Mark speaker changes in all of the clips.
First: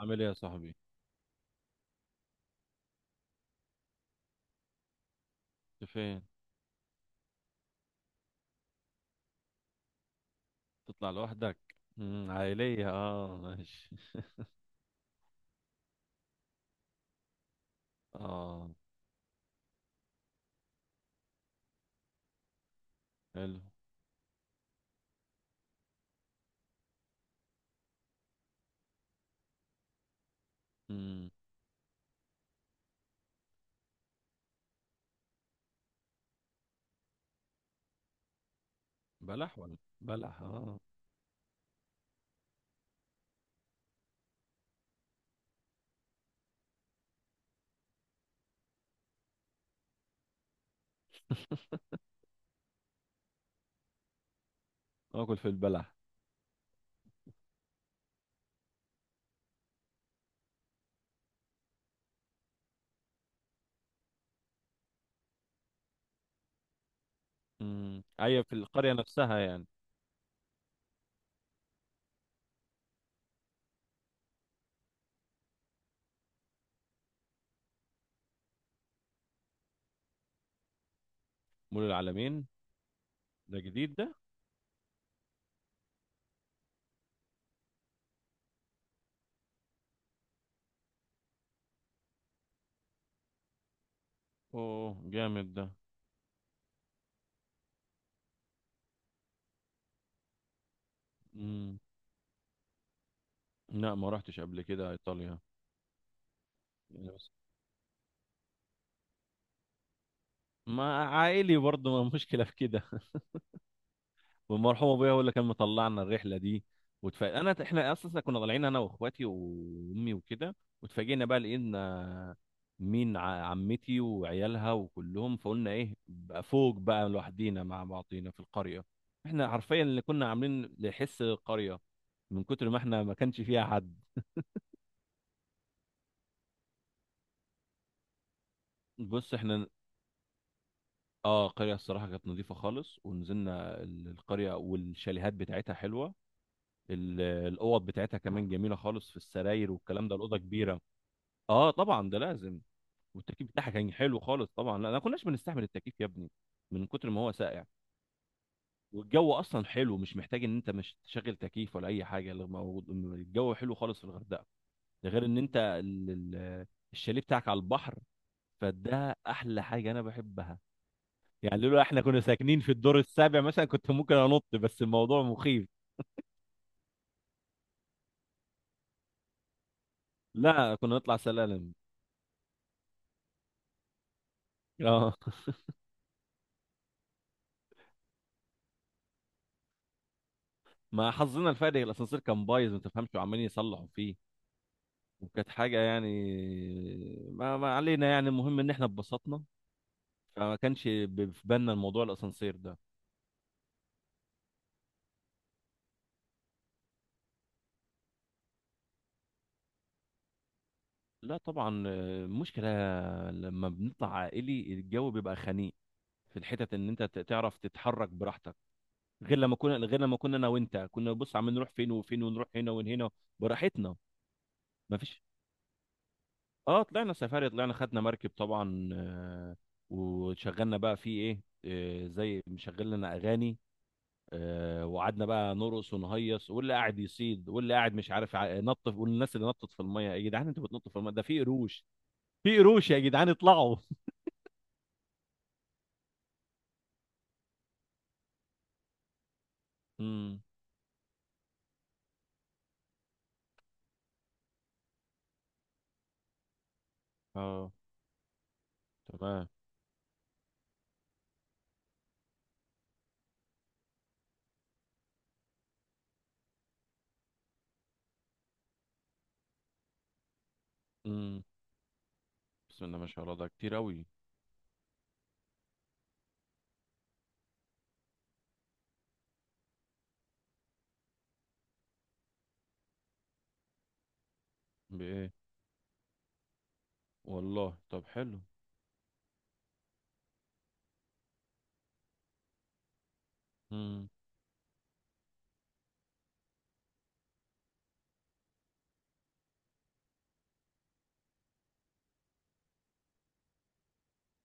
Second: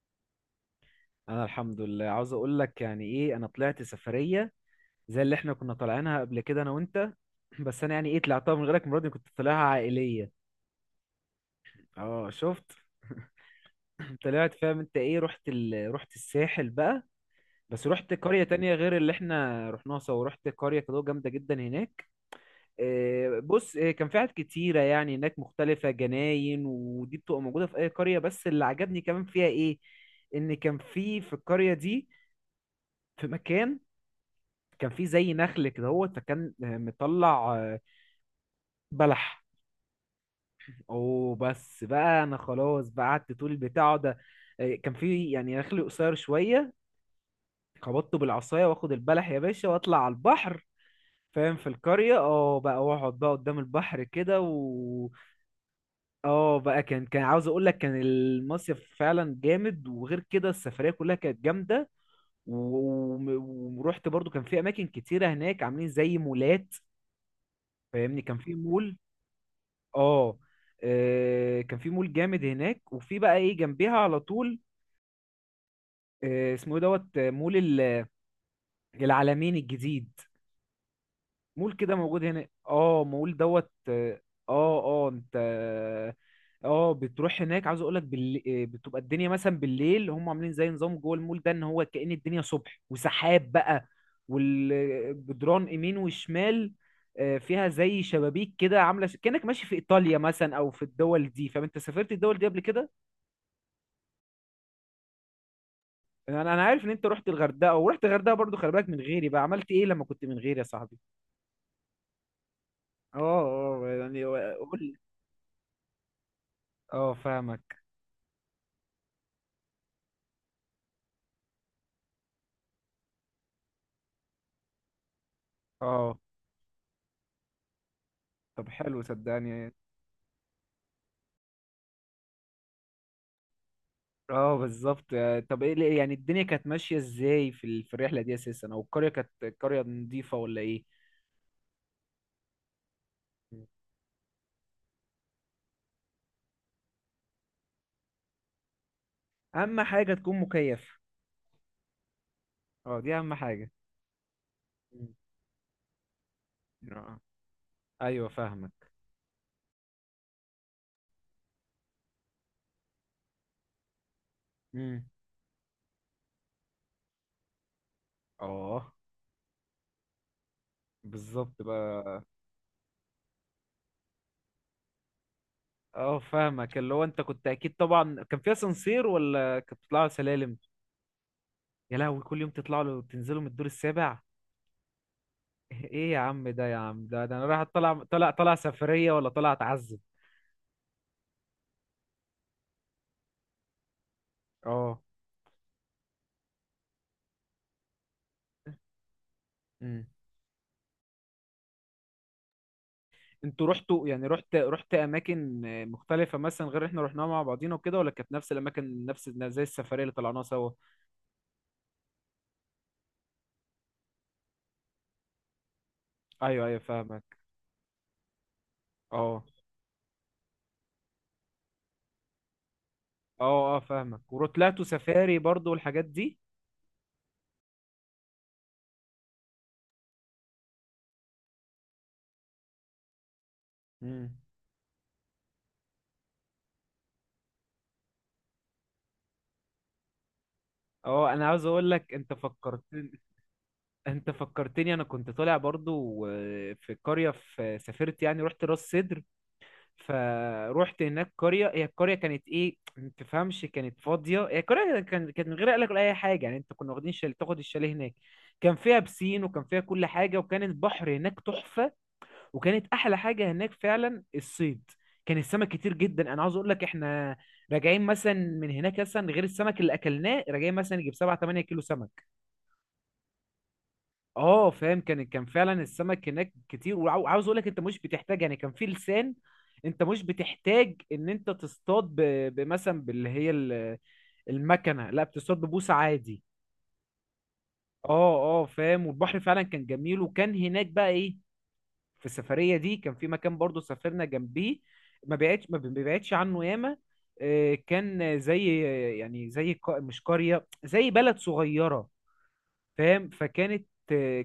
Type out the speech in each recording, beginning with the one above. Speaker 1: عامل ايه يا صاحبي؟
Speaker 2: انا الحمد لله، عاوز اقول لك يعني ايه انا طلعت سفريه زي اللي احنا كنا
Speaker 1: انت
Speaker 2: طالعينها
Speaker 1: فين؟
Speaker 2: قبل كده انا وانت. بس انا يعني ايه طلعتها من غيرك المره دي، كنت طالعها عائليه.
Speaker 1: تطلع لوحدك؟
Speaker 2: اه شفت؟
Speaker 1: عائلية، اه، ماشي.
Speaker 2: طلعت فاهم انت ايه؟ رحت الساحل بقى، بس رحت قريه
Speaker 1: اه،
Speaker 2: تانية غير اللي احنا رحناها سوا. رحت قريه كده جامده جدا هناك. إيه
Speaker 1: حلو.
Speaker 2: بص إيه، كان في حاجات كتيره يعني هناك مختلفه، جناين ودي بتبقى موجوده في اي قريه، بس اللي عجبني كمان فيها ايه؟ ان كان في
Speaker 1: امم.
Speaker 2: في القريه دي، في مكان كان في زي نخل كده هو، فكان مطلع بلح.
Speaker 1: بلح ولا بلح، اه.
Speaker 2: وبس بقى انا خلاص بقى، قعدت طول بتاعه ده. كان في يعني نخل قصير شويه، خبطته بالعصايه واخد البلح يا باشا واطلع على البحر. فاهم؟ في القريه اه بقى، واقعد بقى قدام البحر كده و
Speaker 1: اكل في البلح؟
Speaker 2: اه بقى، كان عاوز اقول لك كان المصيف فعلا جامد، وغير كده السفريه كلها كانت جامده. و- وم- ورحت برضو كان في اماكن كتيره هناك عاملين زي مولات.
Speaker 1: امم،
Speaker 2: فاهمني كان
Speaker 1: ايوه، في
Speaker 2: في
Speaker 1: القرية
Speaker 2: مول.
Speaker 1: نفسها يعني.
Speaker 2: اه كان في مول جامد هناك، وفي بقى ايه جنبيها على طول. اسمه ايه دوت آه، مول العلمين الجديد. مول
Speaker 1: مول
Speaker 2: كده موجود
Speaker 1: العالمين،
Speaker 2: هنا، اه مول
Speaker 1: ده جديد ده؟
Speaker 2: اه. انت اه بتروح هناك، عاوز اقول لك بال... آه، بتبقى الدنيا مثلا بالليل، هم عاملين زي نظام جوه المول ده ان هو كأن الدنيا صبح وسحاب بقى،
Speaker 1: اوه، جامد ده.
Speaker 2: والجدران يمين وشمال فيها زي شبابيك كده عامله كأنك ماشي في ايطاليا مثلا او في الدول دي. فاهم؟ انت
Speaker 1: امم.
Speaker 2: سافرت الدول دي قبل كده؟
Speaker 1: لا، ما رحتش قبل كده ايطاليا.
Speaker 2: انا عارف ان انت
Speaker 1: يعني
Speaker 2: رحت
Speaker 1: بس.
Speaker 2: الغردقه، ورحت الغردقه برضو. خلي بالك من غيري بقى عملت ايه لما كنت من غيري يا صاحبي؟
Speaker 1: ما عائلي برضه، ما مشكلة في كده.
Speaker 2: اه، اه يعني قول
Speaker 1: والمرحوم
Speaker 2: لي.
Speaker 1: ابويا هو اللي كان مطلعنا الرحله دي.
Speaker 2: اه
Speaker 1: وتف... انا
Speaker 2: فاهمك.
Speaker 1: احنا اصلا كنا طالعين انا واخواتي وامي وكده. واتفاجئنا بقى، لقينا مين، عمتي وعيالها وكلهم، فقلنا ايه
Speaker 2: اه
Speaker 1: بقى، فوق بقى لوحدينا مع بعضينا في
Speaker 2: طب
Speaker 1: القريه.
Speaker 2: حلو
Speaker 1: احنا
Speaker 2: صدقني.
Speaker 1: حرفيا اللي كنا عاملين لحس القريه، من كتر ما احنا ما كانش فيها حد.
Speaker 2: اه بالظبط. طب ايه يعني الدنيا كانت ماشيه ازاي في الرحله دي اساسا؟ او القريه كانت
Speaker 1: بص احنا،
Speaker 2: قريه نظيفه ولا ايه؟
Speaker 1: اه، القريه الصراحه كانت نظيفه خالص،
Speaker 2: مم.
Speaker 1: ونزلنا القريه والشاليهات بتاعتها حلوه. الاوض بتاعتها كمان جميله خالص، في السراير
Speaker 2: اهم
Speaker 1: والكلام
Speaker 2: حاجه
Speaker 1: ده الاوضه
Speaker 2: تكون
Speaker 1: كبيره.
Speaker 2: مكيف.
Speaker 1: اه، طبعا ده لازم.
Speaker 2: اه دي اهم
Speaker 1: والتكييف
Speaker 2: حاجه.
Speaker 1: بتاعها كان حلو خالص طبعا، لا، ما
Speaker 2: مم.
Speaker 1: كناش بنستحمل التكييف يا ابني، من كتر
Speaker 2: آه.
Speaker 1: ما هو ساقع.
Speaker 2: ايوه فاهمك.
Speaker 1: والجو اصلا حلو، مش محتاج ان انت مش تشغل تكييف ولا اي حاجه، اللي موجود الجو حلو خالص في الغردقه.
Speaker 2: امم.
Speaker 1: ده غير ان انت الشاليه بتاعك على البحر،
Speaker 2: اه
Speaker 1: فده احلى حاجه انا بحبها. يعني
Speaker 2: بالظبط
Speaker 1: لولا احنا
Speaker 2: بقى.
Speaker 1: كنا ساكنين في الدور السابع مثلا كنت ممكن انط، بس الموضوع مخيف.
Speaker 2: اه فاهمك، اللي هو انت كنت اكيد طبعا كان فيها سانسير، ولا كنت بتطلع سلالم؟
Speaker 1: لا، كنا نطلع سلالم.
Speaker 2: يا لهوي، كل يوم تطلعوا له تنزلوا من الدور السابع؟
Speaker 1: اه.
Speaker 2: ايه يا عم ده، يا عم ده، ده انا رايح طالع طالع طالع سفرية ولا طالع اتعذب؟
Speaker 1: ما حظنا الفادح، الاسانسير كان بايظ ما تفهمش، وعمالين يصلحوا فيه.
Speaker 2: اه.
Speaker 1: وكانت حاجة يعني. ما علينا، يعني المهم ان احنا اتبسطنا.
Speaker 2: امم.
Speaker 1: فما كانش في بالنا الموضوع الاسانسير ده.
Speaker 2: انتوا رحتوا يعني رحت اماكن مختلفة مثلا غير اللي احنا رحناها مع بعضينا وكده، ولا كانت نفس الاماكن نفس زي السفرية اللي طلعناها سوا؟
Speaker 1: لا طبعا، المشكلة لما بنطلع عائلي الجو بيبقى خنيق، في
Speaker 2: ايوه
Speaker 1: الحتت
Speaker 2: ايوه
Speaker 1: ان انت
Speaker 2: فاهمك.
Speaker 1: تعرف تتحرك براحتك. غير
Speaker 2: اه
Speaker 1: لما كنا غير لما كنا انا وانت، كنا بص عم نروح فين وفين، ونروح هنا وهنا
Speaker 2: اه. اه
Speaker 1: براحتنا.
Speaker 2: فاهمك. وطلعتوا
Speaker 1: ما فيش.
Speaker 2: سفاري برضو والحاجات دي؟
Speaker 1: اه، طلعنا سفاري، طلعنا خدنا مركب طبعا. وشغلنا بقى فيه ايه، زي مشغل لنا اغاني.
Speaker 2: امم.
Speaker 1: وقعدنا بقى نرقص ونهيص، واللي قاعد يصيد، واللي قاعد مش عارف، نط والناس اللي نطت في الميه. يا جدعان، انتوا بتنطوا في الميه ده
Speaker 2: اه
Speaker 1: في
Speaker 2: انا عاوز
Speaker 1: قروش!
Speaker 2: اقول لك انت
Speaker 1: في قروش يا
Speaker 2: فكرتني،
Speaker 1: جدعان، اطلعوا!
Speaker 2: انت فكرتني انا كنت طالع برضو في قرية، في سافرت يعني، رحت راس سدر.
Speaker 1: امم،
Speaker 2: فروحت هناك قرية، هي القرية كانت ايه ما تفهمش، كانت فاضية هي القرية. كانت من غير قلق ولا اي حاجة يعني. انت كنا واخدين تاخد
Speaker 1: اه،
Speaker 2: الشاليه هناك. كان فيها بسين
Speaker 1: تمام.
Speaker 2: وكان فيها كل حاجة، وكان البحر هناك تحفة. وكانت احلى حاجة هناك فعلا الصيد. كان السمك كتير جدا. انا عاوز اقول لك احنا راجعين مثلا من هناك مثلا غير السمك اللي اكلناه، راجعين مثلا يجيب 7
Speaker 1: امم
Speaker 2: 8 كيلو سمك.
Speaker 1: بسم الله ما شاء الله، ده كتير قوي.
Speaker 2: اه فاهم؟ كان فعلا السمك هناك كتير. وعاوز اقول لك انت مش بتحتاج، يعني كان في لسان، انت مش بتحتاج ان انت تصطاد بمثلا المكنه، لا
Speaker 1: بايه؟
Speaker 2: بتصطاد ببوصه عادي.
Speaker 1: والله، طب حلو.
Speaker 2: اه. اه فاهم. والبحر فعلا كان جميل. وكان هناك بقى ايه في السفريه دي، كان في مكان برضو
Speaker 1: امم،
Speaker 2: سافرنا جنبيه، ما بيبعدش عنه ياما. كان زي يعني مش قريه، زي بلد صغيره. فاهم؟ فكانت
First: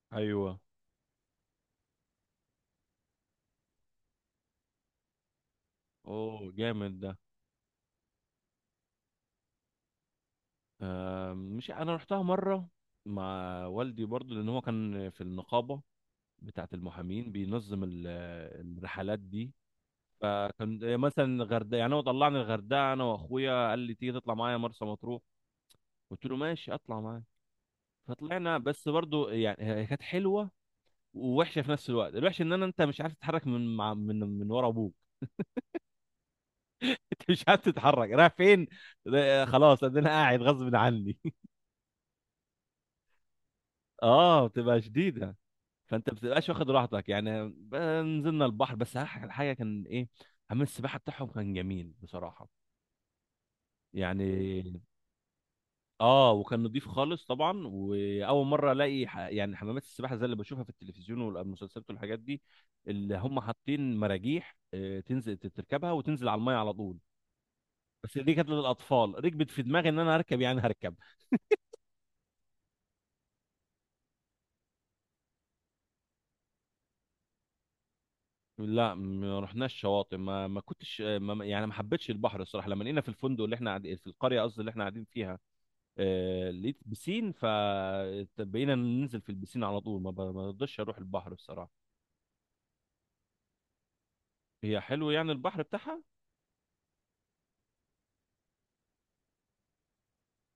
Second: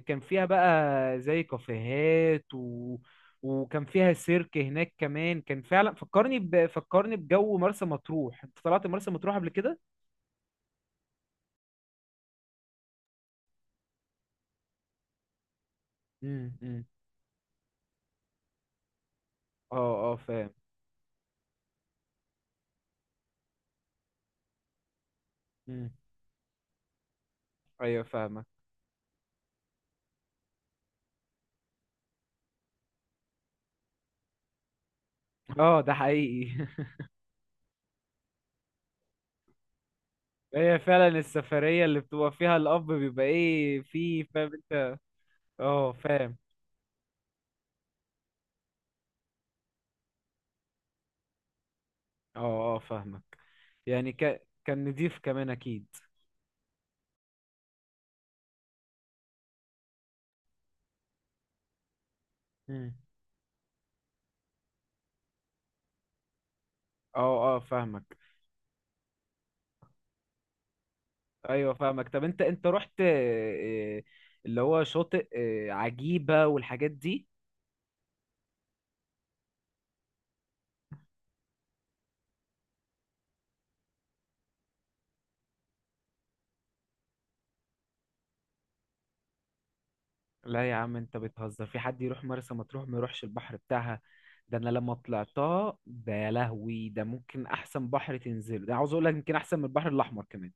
Speaker 2: كان فيها
Speaker 1: ايوه.
Speaker 2: بقى زي كافيهات وكان فيها سيرك هناك كمان. كان فعلا
Speaker 1: اوه،
Speaker 2: فكرني
Speaker 1: جامد ده.
Speaker 2: فكرني بجو مرسى مطروح. انت طلعت مرسى مطروح قبل كده؟
Speaker 1: آه، مش انا رحتها مره مع والدي برضو، لان هو كان في النقابه بتاعه
Speaker 2: امم.
Speaker 1: المحامين، بينظم الرحلات دي.
Speaker 2: اه اه فاهم.
Speaker 1: فكان مثلا الغردقه يعني، هو طلعني الغردقه انا واخويا، قال لي تيجي تطلع معايا مرسى مطروح.
Speaker 2: مم.
Speaker 1: قلت له ماشي، اطلع معايا.
Speaker 2: ايوه فاهمك.
Speaker 1: فطلعنا، بس برضو يعني هي كانت حلوه ووحشه في نفس الوقت. الوحش ان انا انت مش عارف تتحرك، من مع من ورا ابوك.
Speaker 2: اه ده حقيقي
Speaker 1: انت مش عارف تتحرك رايح فين. خلاص، انا قاعد غصب
Speaker 2: هي فعلا
Speaker 1: عني.
Speaker 2: السفرية اللي بتبقى فيها الاب بيبقى ايه فيه،
Speaker 1: اه،
Speaker 2: فاهم
Speaker 1: بتبقى
Speaker 2: انت.
Speaker 1: شديده.
Speaker 2: اه
Speaker 1: فانت
Speaker 2: فاهم.
Speaker 1: بتبقاش واخد راحتك يعني نزلنا البحر، بس الحاجه كان ايه، حمام السباحه بتاعهم كان جميل بصراحه.
Speaker 2: اه اه فاهمك.
Speaker 1: يعني،
Speaker 2: كان نضيف كمان اكيد.
Speaker 1: اه، وكان نضيف خالص طبعا، واول مره الاقي يعني حمامات السباحه زي اللي بشوفها في التلفزيون والمسلسلات والحاجات دي،
Speaker 2: امم.
Speaker 1: اللي هم حاطين مراجيح، تنزل تركبها وتنزل على الميه على طول.
Speaker 2: اه اه فاهمك.
Speaker 1: بس دي كانت للاطفال، ركبت في دماغي ان انا هركب، يعني هركب.
Speaker 2: ايوه فاهمك. طب انت رحت اللي هو شاطئ عجيبة والحاجات دي؟
Speaker 1: لا، ما رحناش شواطئ، ما كنتش ما يعني ما حبيتش البحر الصراحه، لما لقينا في الفندق اللي احنا قاعدين في القريه، قصدي اللي احنا قاعدين فيها. لقيت بسين، فبقينا ننزل في البسين على طول، ما ما
Speaker 2: لا يا
Speaker 1: رضيتش
Speaker 2: عم،
Speaker 1: اروح
Speaker 2: انت
Speaker 1: البحر
Speaker 2: بتهزر؟
Speaker 1: الصراحه.
Speaker 2: في حد يروح مرسى مطروح ما يروحش البحر بتاعها؟ ده انا
Speaker 1: هي
Speaker 2: لما
Speaker 1: حلو يعني البحر
Speaker 2: طلعتها،
Speaker 1: بتاعها،
Speaker 2: ده يا لهوي، ده ممكن احسن بحر تنزله. ده عاوز اقول لك يمكن احسن من البحر الاحمر كمان،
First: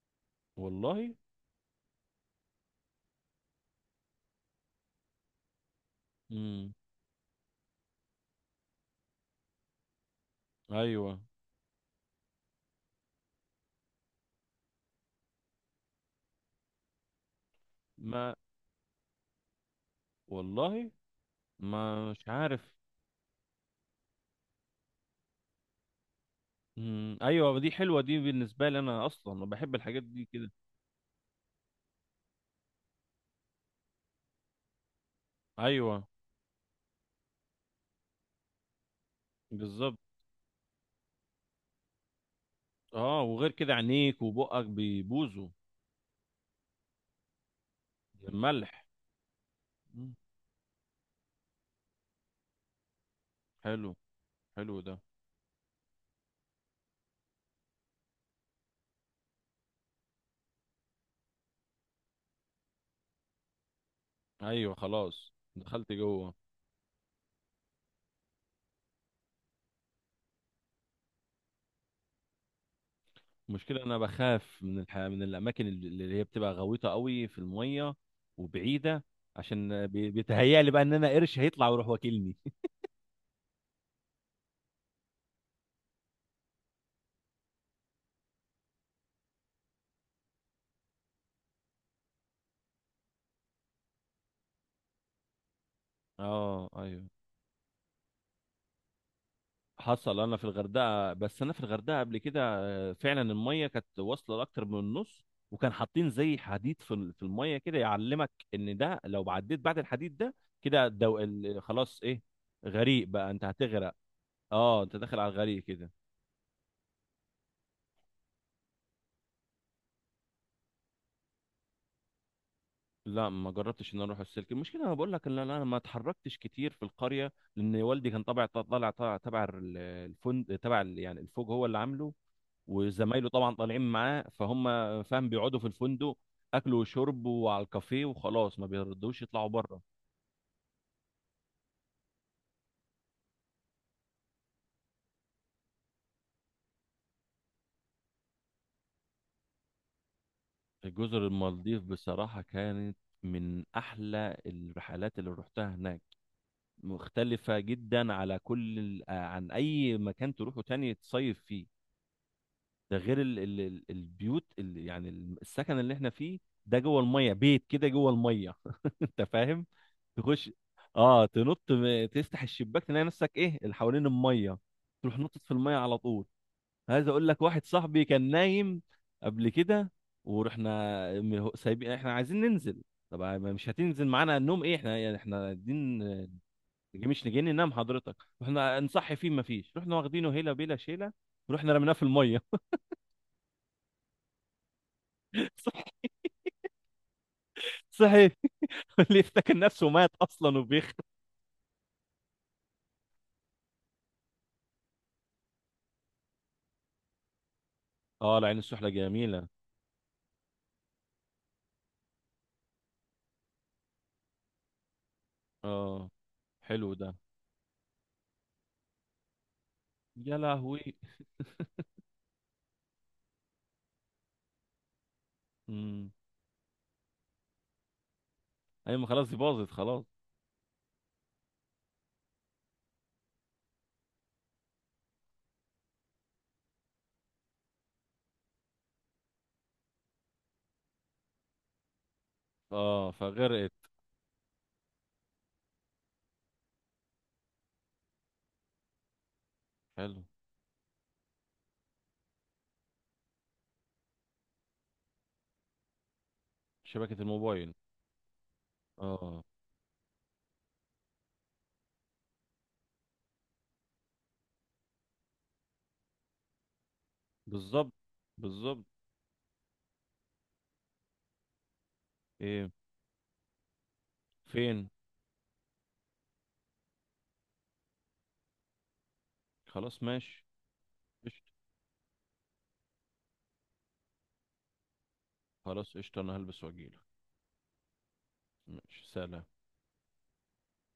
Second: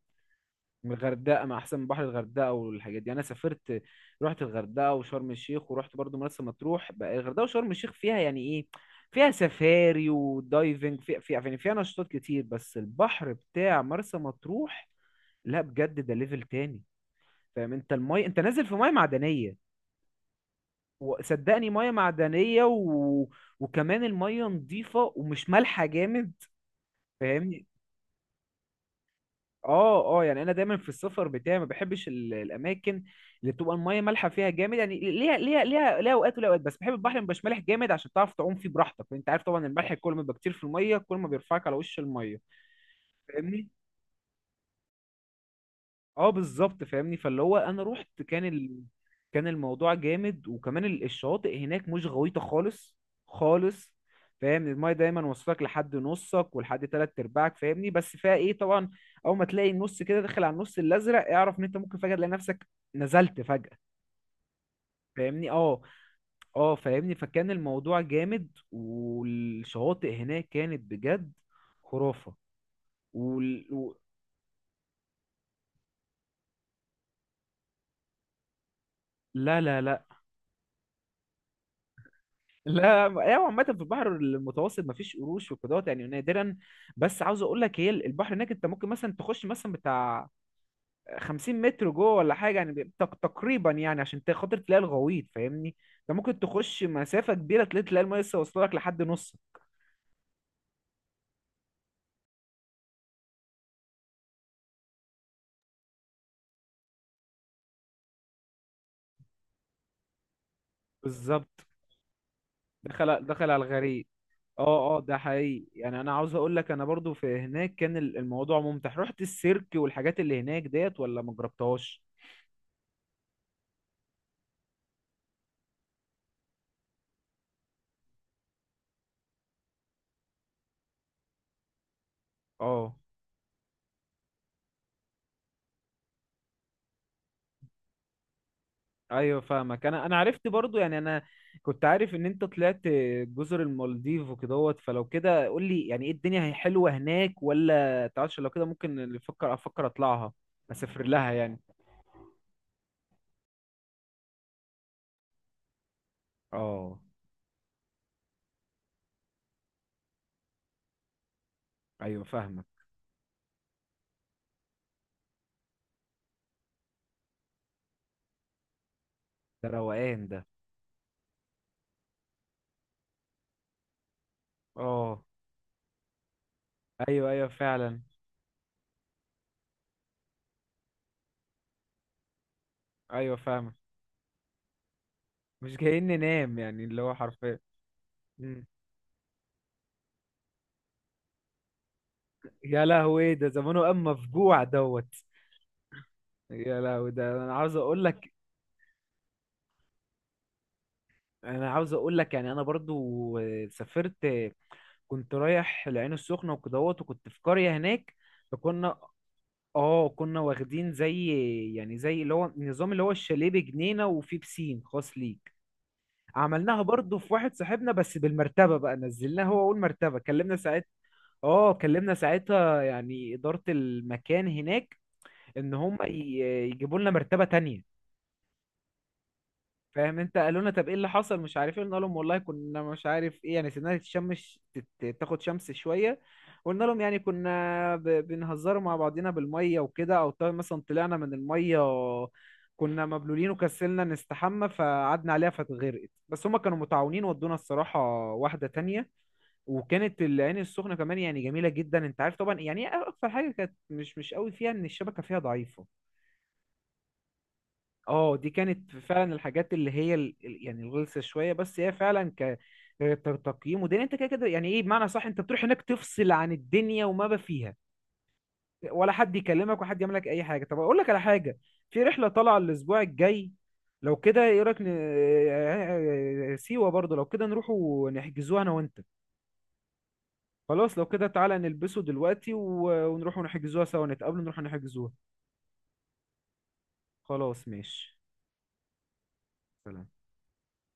Speaker 2: من
Speaker 1: والله.
Speaker 2: الغردقه، ما احسن من بحر الغردقه والحاجات دي. انا سافرت، رحت الغردقه وشرم الشيخ، ورحت برضو مرسى
Speaker 1: امم،
Speaker 2: مطروح بقى. الغردقه وشرم الشيخ فيها يعني ايه فيها سفاري ودايفنج، في
Speaker 1: ايوه.
Speaker 2: في يعني فيها نشاطات كتير. بس البحر بتاع مرسى مطروح، لا بجد، ده ليفل تاني. فاهم انت؟ المي
Speaker 1: ما،
Speaker 2: انت نازل في ميه معدنيه.
Speaker 1: والله
Speaker 2: وصدقني، ميه
Speaker 1: ما مش
Speaker 2: معدنيه
Speaker 1: عارف.
Speaker 2: وكمان الميه نظيفه، ومش مالحه جامد.
Speaker 1: امم، ايوه،
Speaker 2: فاهمني.
Speaker 1: دي حلوه، دي بالنسبه لي انا اصلا أنا بحب الحاجات
Speaker 2: اه اه
Speaker 1: دي
Speaker 2: يعني انا
Speaker 1: كده.
Speaker 2: دايما في السفر بتاعي ما بحبش الاماكن اللي بتبقى الميه مالحه فيها جامد، يعني ليها ليها
Speaker 1: ايوه،
Speaker 2: ليها ليها اوقات وليها اوقات. بس بحب البحر اللي مبقاش مالح جامد عشان تعرف تعوم فيه براحتك. انت عارف طبعا، الملح
Speaker 1: بالظبط.
Speaker 2: كل ما بيبقى كتير في الميه، كل ما بيرفعك على وش الميه.
Speaker 1: اه، وغير
Speaker 2: فاهمني.
Speaker 1: كده عينيك وبقك بيبوظوا
Speaker 2: اه بالظبط فاهمني، فاللي هو انا رحت
Speaker 1: من
Speaker 2: كان
Speaker 1: الملح.
Speaker 2: كان الموضوع
Speaker 1: مم.
Speaker 2: جامد. وكمان الشواطئ هناك مش غويطة خالص
Speaker 1: حلو.
Speaker 2: خالص. فاهم؟
Speaker 1: حلو
Speaker 2: المايه
Speaker 1: ده.
Speaker 2: دايما واصلك لحد نصك ولحد تلات ارباعك. فاهمني؟ بس فيها ايه طبعا، اول ما تلاقي النص كده داخل على النص الازرق، اعرف ان انت ممكن فجأة تلاقي نفسك نزلت فجأة.
Speaker 1: ايوه، خلاص
Speaker 2: فاهمني. اه
Speaker 1: دخلت جوه.
Speaker 2: اه فاهمني. فكان الموضوع جامد، والشواطئ هناك كانت بجد خرافة. وال...
Speaker 1: المشكله
Speaker 2: و...
Speaker 1: انا بخاف من من الاماكن اللي هي بتبقى غويطه قوي في الميه وبعيده،
Speaker 2: لا لا
Speaker 1: عشان
Speaker 2: لا
Speaker 1: بيتهيألي بقى ان انا قرش هيطلع ويروح واكلني.
Speaker 2: لا ايوه عامة في البحر المتوسط مفيش قروش وكده يعني، نادرا. بس عاوز اقول لك، هي البحر هناك انت ممكن مثلا تخش مثلا بتاع 50 متر جوه ولا حاجة يعني، تقريبا يعني، عشان خاطر تلاقي الغويط. فاهمني. انت ممكن
Speaker 1: اه،
Speaker 2: تخش
Speaker 1: ايوه.
Speaker 2: مسافة كبيرة، تلاقي المية لسه واصلة لك لحد نص.
Speaker 1: حصل انا في الغردقه، بس انا في الغردقه قبل كده، فعلا الميه كانت واصله لاكتر من النص، وكان حاطين زي حديد في في الميه كده، يعلمك ان ده لو عديت بعد الحديد ده كده
Speaker 2: بالظبط.
Speaker 1: خلاص، ايه، غريق
Speaker 2: دخل
Speaker 1: بقى، انت
Speaker 2: دخل على
Speaker 1: هتغرق.
Speaker 2: الغريق.
Speaker 1: اه، انت
Speaker 2: اه اه ده
Speaker 1: داخل على الغريق
Speaker 2: حقيقي.
Speaker 1: كده.
Speaker 2: يعني انا عاوز اقول لك انا برضو في هناك، كان الموضوع ممتع. رحت السيرك والحاجات اللي هناك ديت، ولا ما جربتهاش.
Speaker 1: لا، ما جربتش ان أنا اروح السلك. المشكله انا بقول لك ان انا ما اتحركتش كتير في القريه، لان والدي كان طبع طالع طالع تبع الفندق، تبع يعني الفوج هو اللي عامله،
Speaker 2: اه
Speaker 1: وزمايله طبعا طالعين معاه، فهم، فاهم، بيقعدوا في الفندق، اكل وشرب وعلى الكافيه، وخلاص ما بيردوش
Speaker 2: ايوه
Speaker 1: يطلعوا بره.
Speaker 2: فاهمك. انا عرفت برضو، يعني انا كنت عارف ان انت طلعت جزر المالديف وكدهوت. فلو كده قول لي يعني ايه، الدنيا هي حلوه هناك ولا تعرفش؟ لو كده ممكن افكر اطلعها، اسافر
Speaker 1: جزر
Speaker 2: لها يعني.
Speaker 1: المالديف بصراحة كانت من احلى الرحلات اللي رحتها هناك،
Speaker 2: اه
Speaker 1: مختلفة جدا على كل عن اي مكان تروحه تاني تصيف فيه.
Speaker 2: ايوه فاهمك.
Speaker 1: ده غير البيوت، يعني السكن اللي احنا فيه، ده جوه المية، بيت كده جوه المية. انت فاهم؟
Speaker 2: ده روقان ده.
Speaker 1: تخش، اه، تنط تفتح الشباك تلاقي نفسك ايه اللي حوالين الميه، تروح
Speaker 2: اه
Speaker 1: نطت في الميه على طول. عايز اقول
Speaker 2: ايوه
Speaker 1: لك،
Speaker 2: ايوه
Speaker 1: واحد
Speaker 2: فعلا.
Speaker 1: صاحبي كان نايم قبل كده، ورحنا سايبين، احنا عايزين ننزل. طب
Speaker 2: ايوه
Speaker 1: ما مش
Speaker 2: فاهمك.
Speaker 1: هتنزل معانا؟ النوم ايه، احنا يعني احنا
Speaker 2: مش
Speaker 1: دين،
Speaker 2: جايين ننام يعني، اللي هو
Speaker 1: مش نجي
Speaker 2: حرفيا.
Speaker 1: ننام حضرتك؟
Speaker 2: مم.
Speaker 1: رحنا نصحي فيه، ما فيش، رحنا واخدينه هيله بيلا شيله، ورحنا رميناه في الميه.
Speaker 2: يا لهوي، ده زمانه قام مفجوع
Speaker 1: صح.
Speaker 2: يا لهوي، ده انا عاوز اقول
Speaker 1: صحي.
Speaker 2: لك،
Speaker 1: اللي افتكر نفسه مات اصلا وبيخ.
Speaker 2: انا عاوز اقول لك، يعني انا برضو سافرت. كنت رايح العين السخنة وكدهوت، وكنت في قرية هناك.
Speaker 1: اه، العين السحله
Speaker 2: فكنا،
Speaker 1: جميله.
Speaker 2: اه كنا واخدين زي، يعني زي اللي هو النظام، اللي هو الشاليه بجنينة وفيه بسين خاص ليك.
Speaker 1: اه،
Speaker 2: عملناها
Speaker 1: حلو ده.
Speaker 2: برضو في واحد صاحبنا، بس بالمرتبة بقى نزلناها. هو أول مرتبة
Speaker 1: يا
Speaker 2: كلمنا ساعتها.
Speaker 1: لهوي!
Speaker 2: اه كلمنا ساعتها يعني إدارة المكان هناك، إن هم
Speaker 1: امم،
Speaker 2: ي- يجيبوا لنا مرتبة تانية.
Speaker 1: ايوه، ما خلاص دي باظت خلاص.
Speaker 2: فاهم انت؟ قالوا لنا طب ايه اللي حصل؟ مش عارف ايه. قلنا لهم والله كنا مش عارف ايه، يعني سيبناها تتشمس، تاخد شمس شويه. قلنا لهم يعني كنا بنهزروا مع بعضينا بالميه وكده، او طيب مثلا طلعنا من الميه، كنا
Speaker 1: اه،
Speaker 2: مبلولين
Speaker 1: فغرقت.
Speaker 2: وكسلنا نستحمى فقعدنا عليها فاتغرقت. بس هما كانوا متعاونين، ودونا الصراحه واحده تانية. وكانت
Speaker 1: حلو.
Speaker 2: العين السخنه كمان يعني جميله جدا. انت عارف طبعا يعني ايه، اكتر حاجه كانت مش مش قوي فيها، ان الشبكه فيها ضعيفه.
Speaker 1: شبكة الموبايل؟
Speaker 2: اه دي كانت فعلا
Speaker 1: اه،
Speaker 2: الحاجات اللي هي يعني الغلسه شويه. بس هي فعلا تقييم ودين انت كده كده، يعني ايه بمعنى صح، انت بتروح هناك تفصل عن الدنيا، وما بقى فيها
Speaker 1: بالظبط، بالظبط.
Speaker 2: ولا حد يكلمك ولا حد يعمل لك اي حاجه. طب اقول لك على حاجه، في رحله طالعه
Speaker 1: ايه؟
Speaker 2: الاسبوع الجاي. لو كده ايه رايك
Speaker 1: فين؟
Speaker 2: سيوه برضه؟ لو كده نروحوا نحجزوها انا وانت.
Speaker 1: خلاص، ماشي.
Speaker 2: خلاص لو كده
Speaker 1: قشطة.
Speaker 2: تعالى نلبسه دلوقتي ونروحوا نحجزوها سوا، نتقابلوا نروحوا نحجزوها.
Speaker 1: خلاص، قشطة، انا هلبس واجيلك.
Speaker 2: خلاص ماشي.
Speaker 1: ماشي، سلام.
Speaker 2: سلام.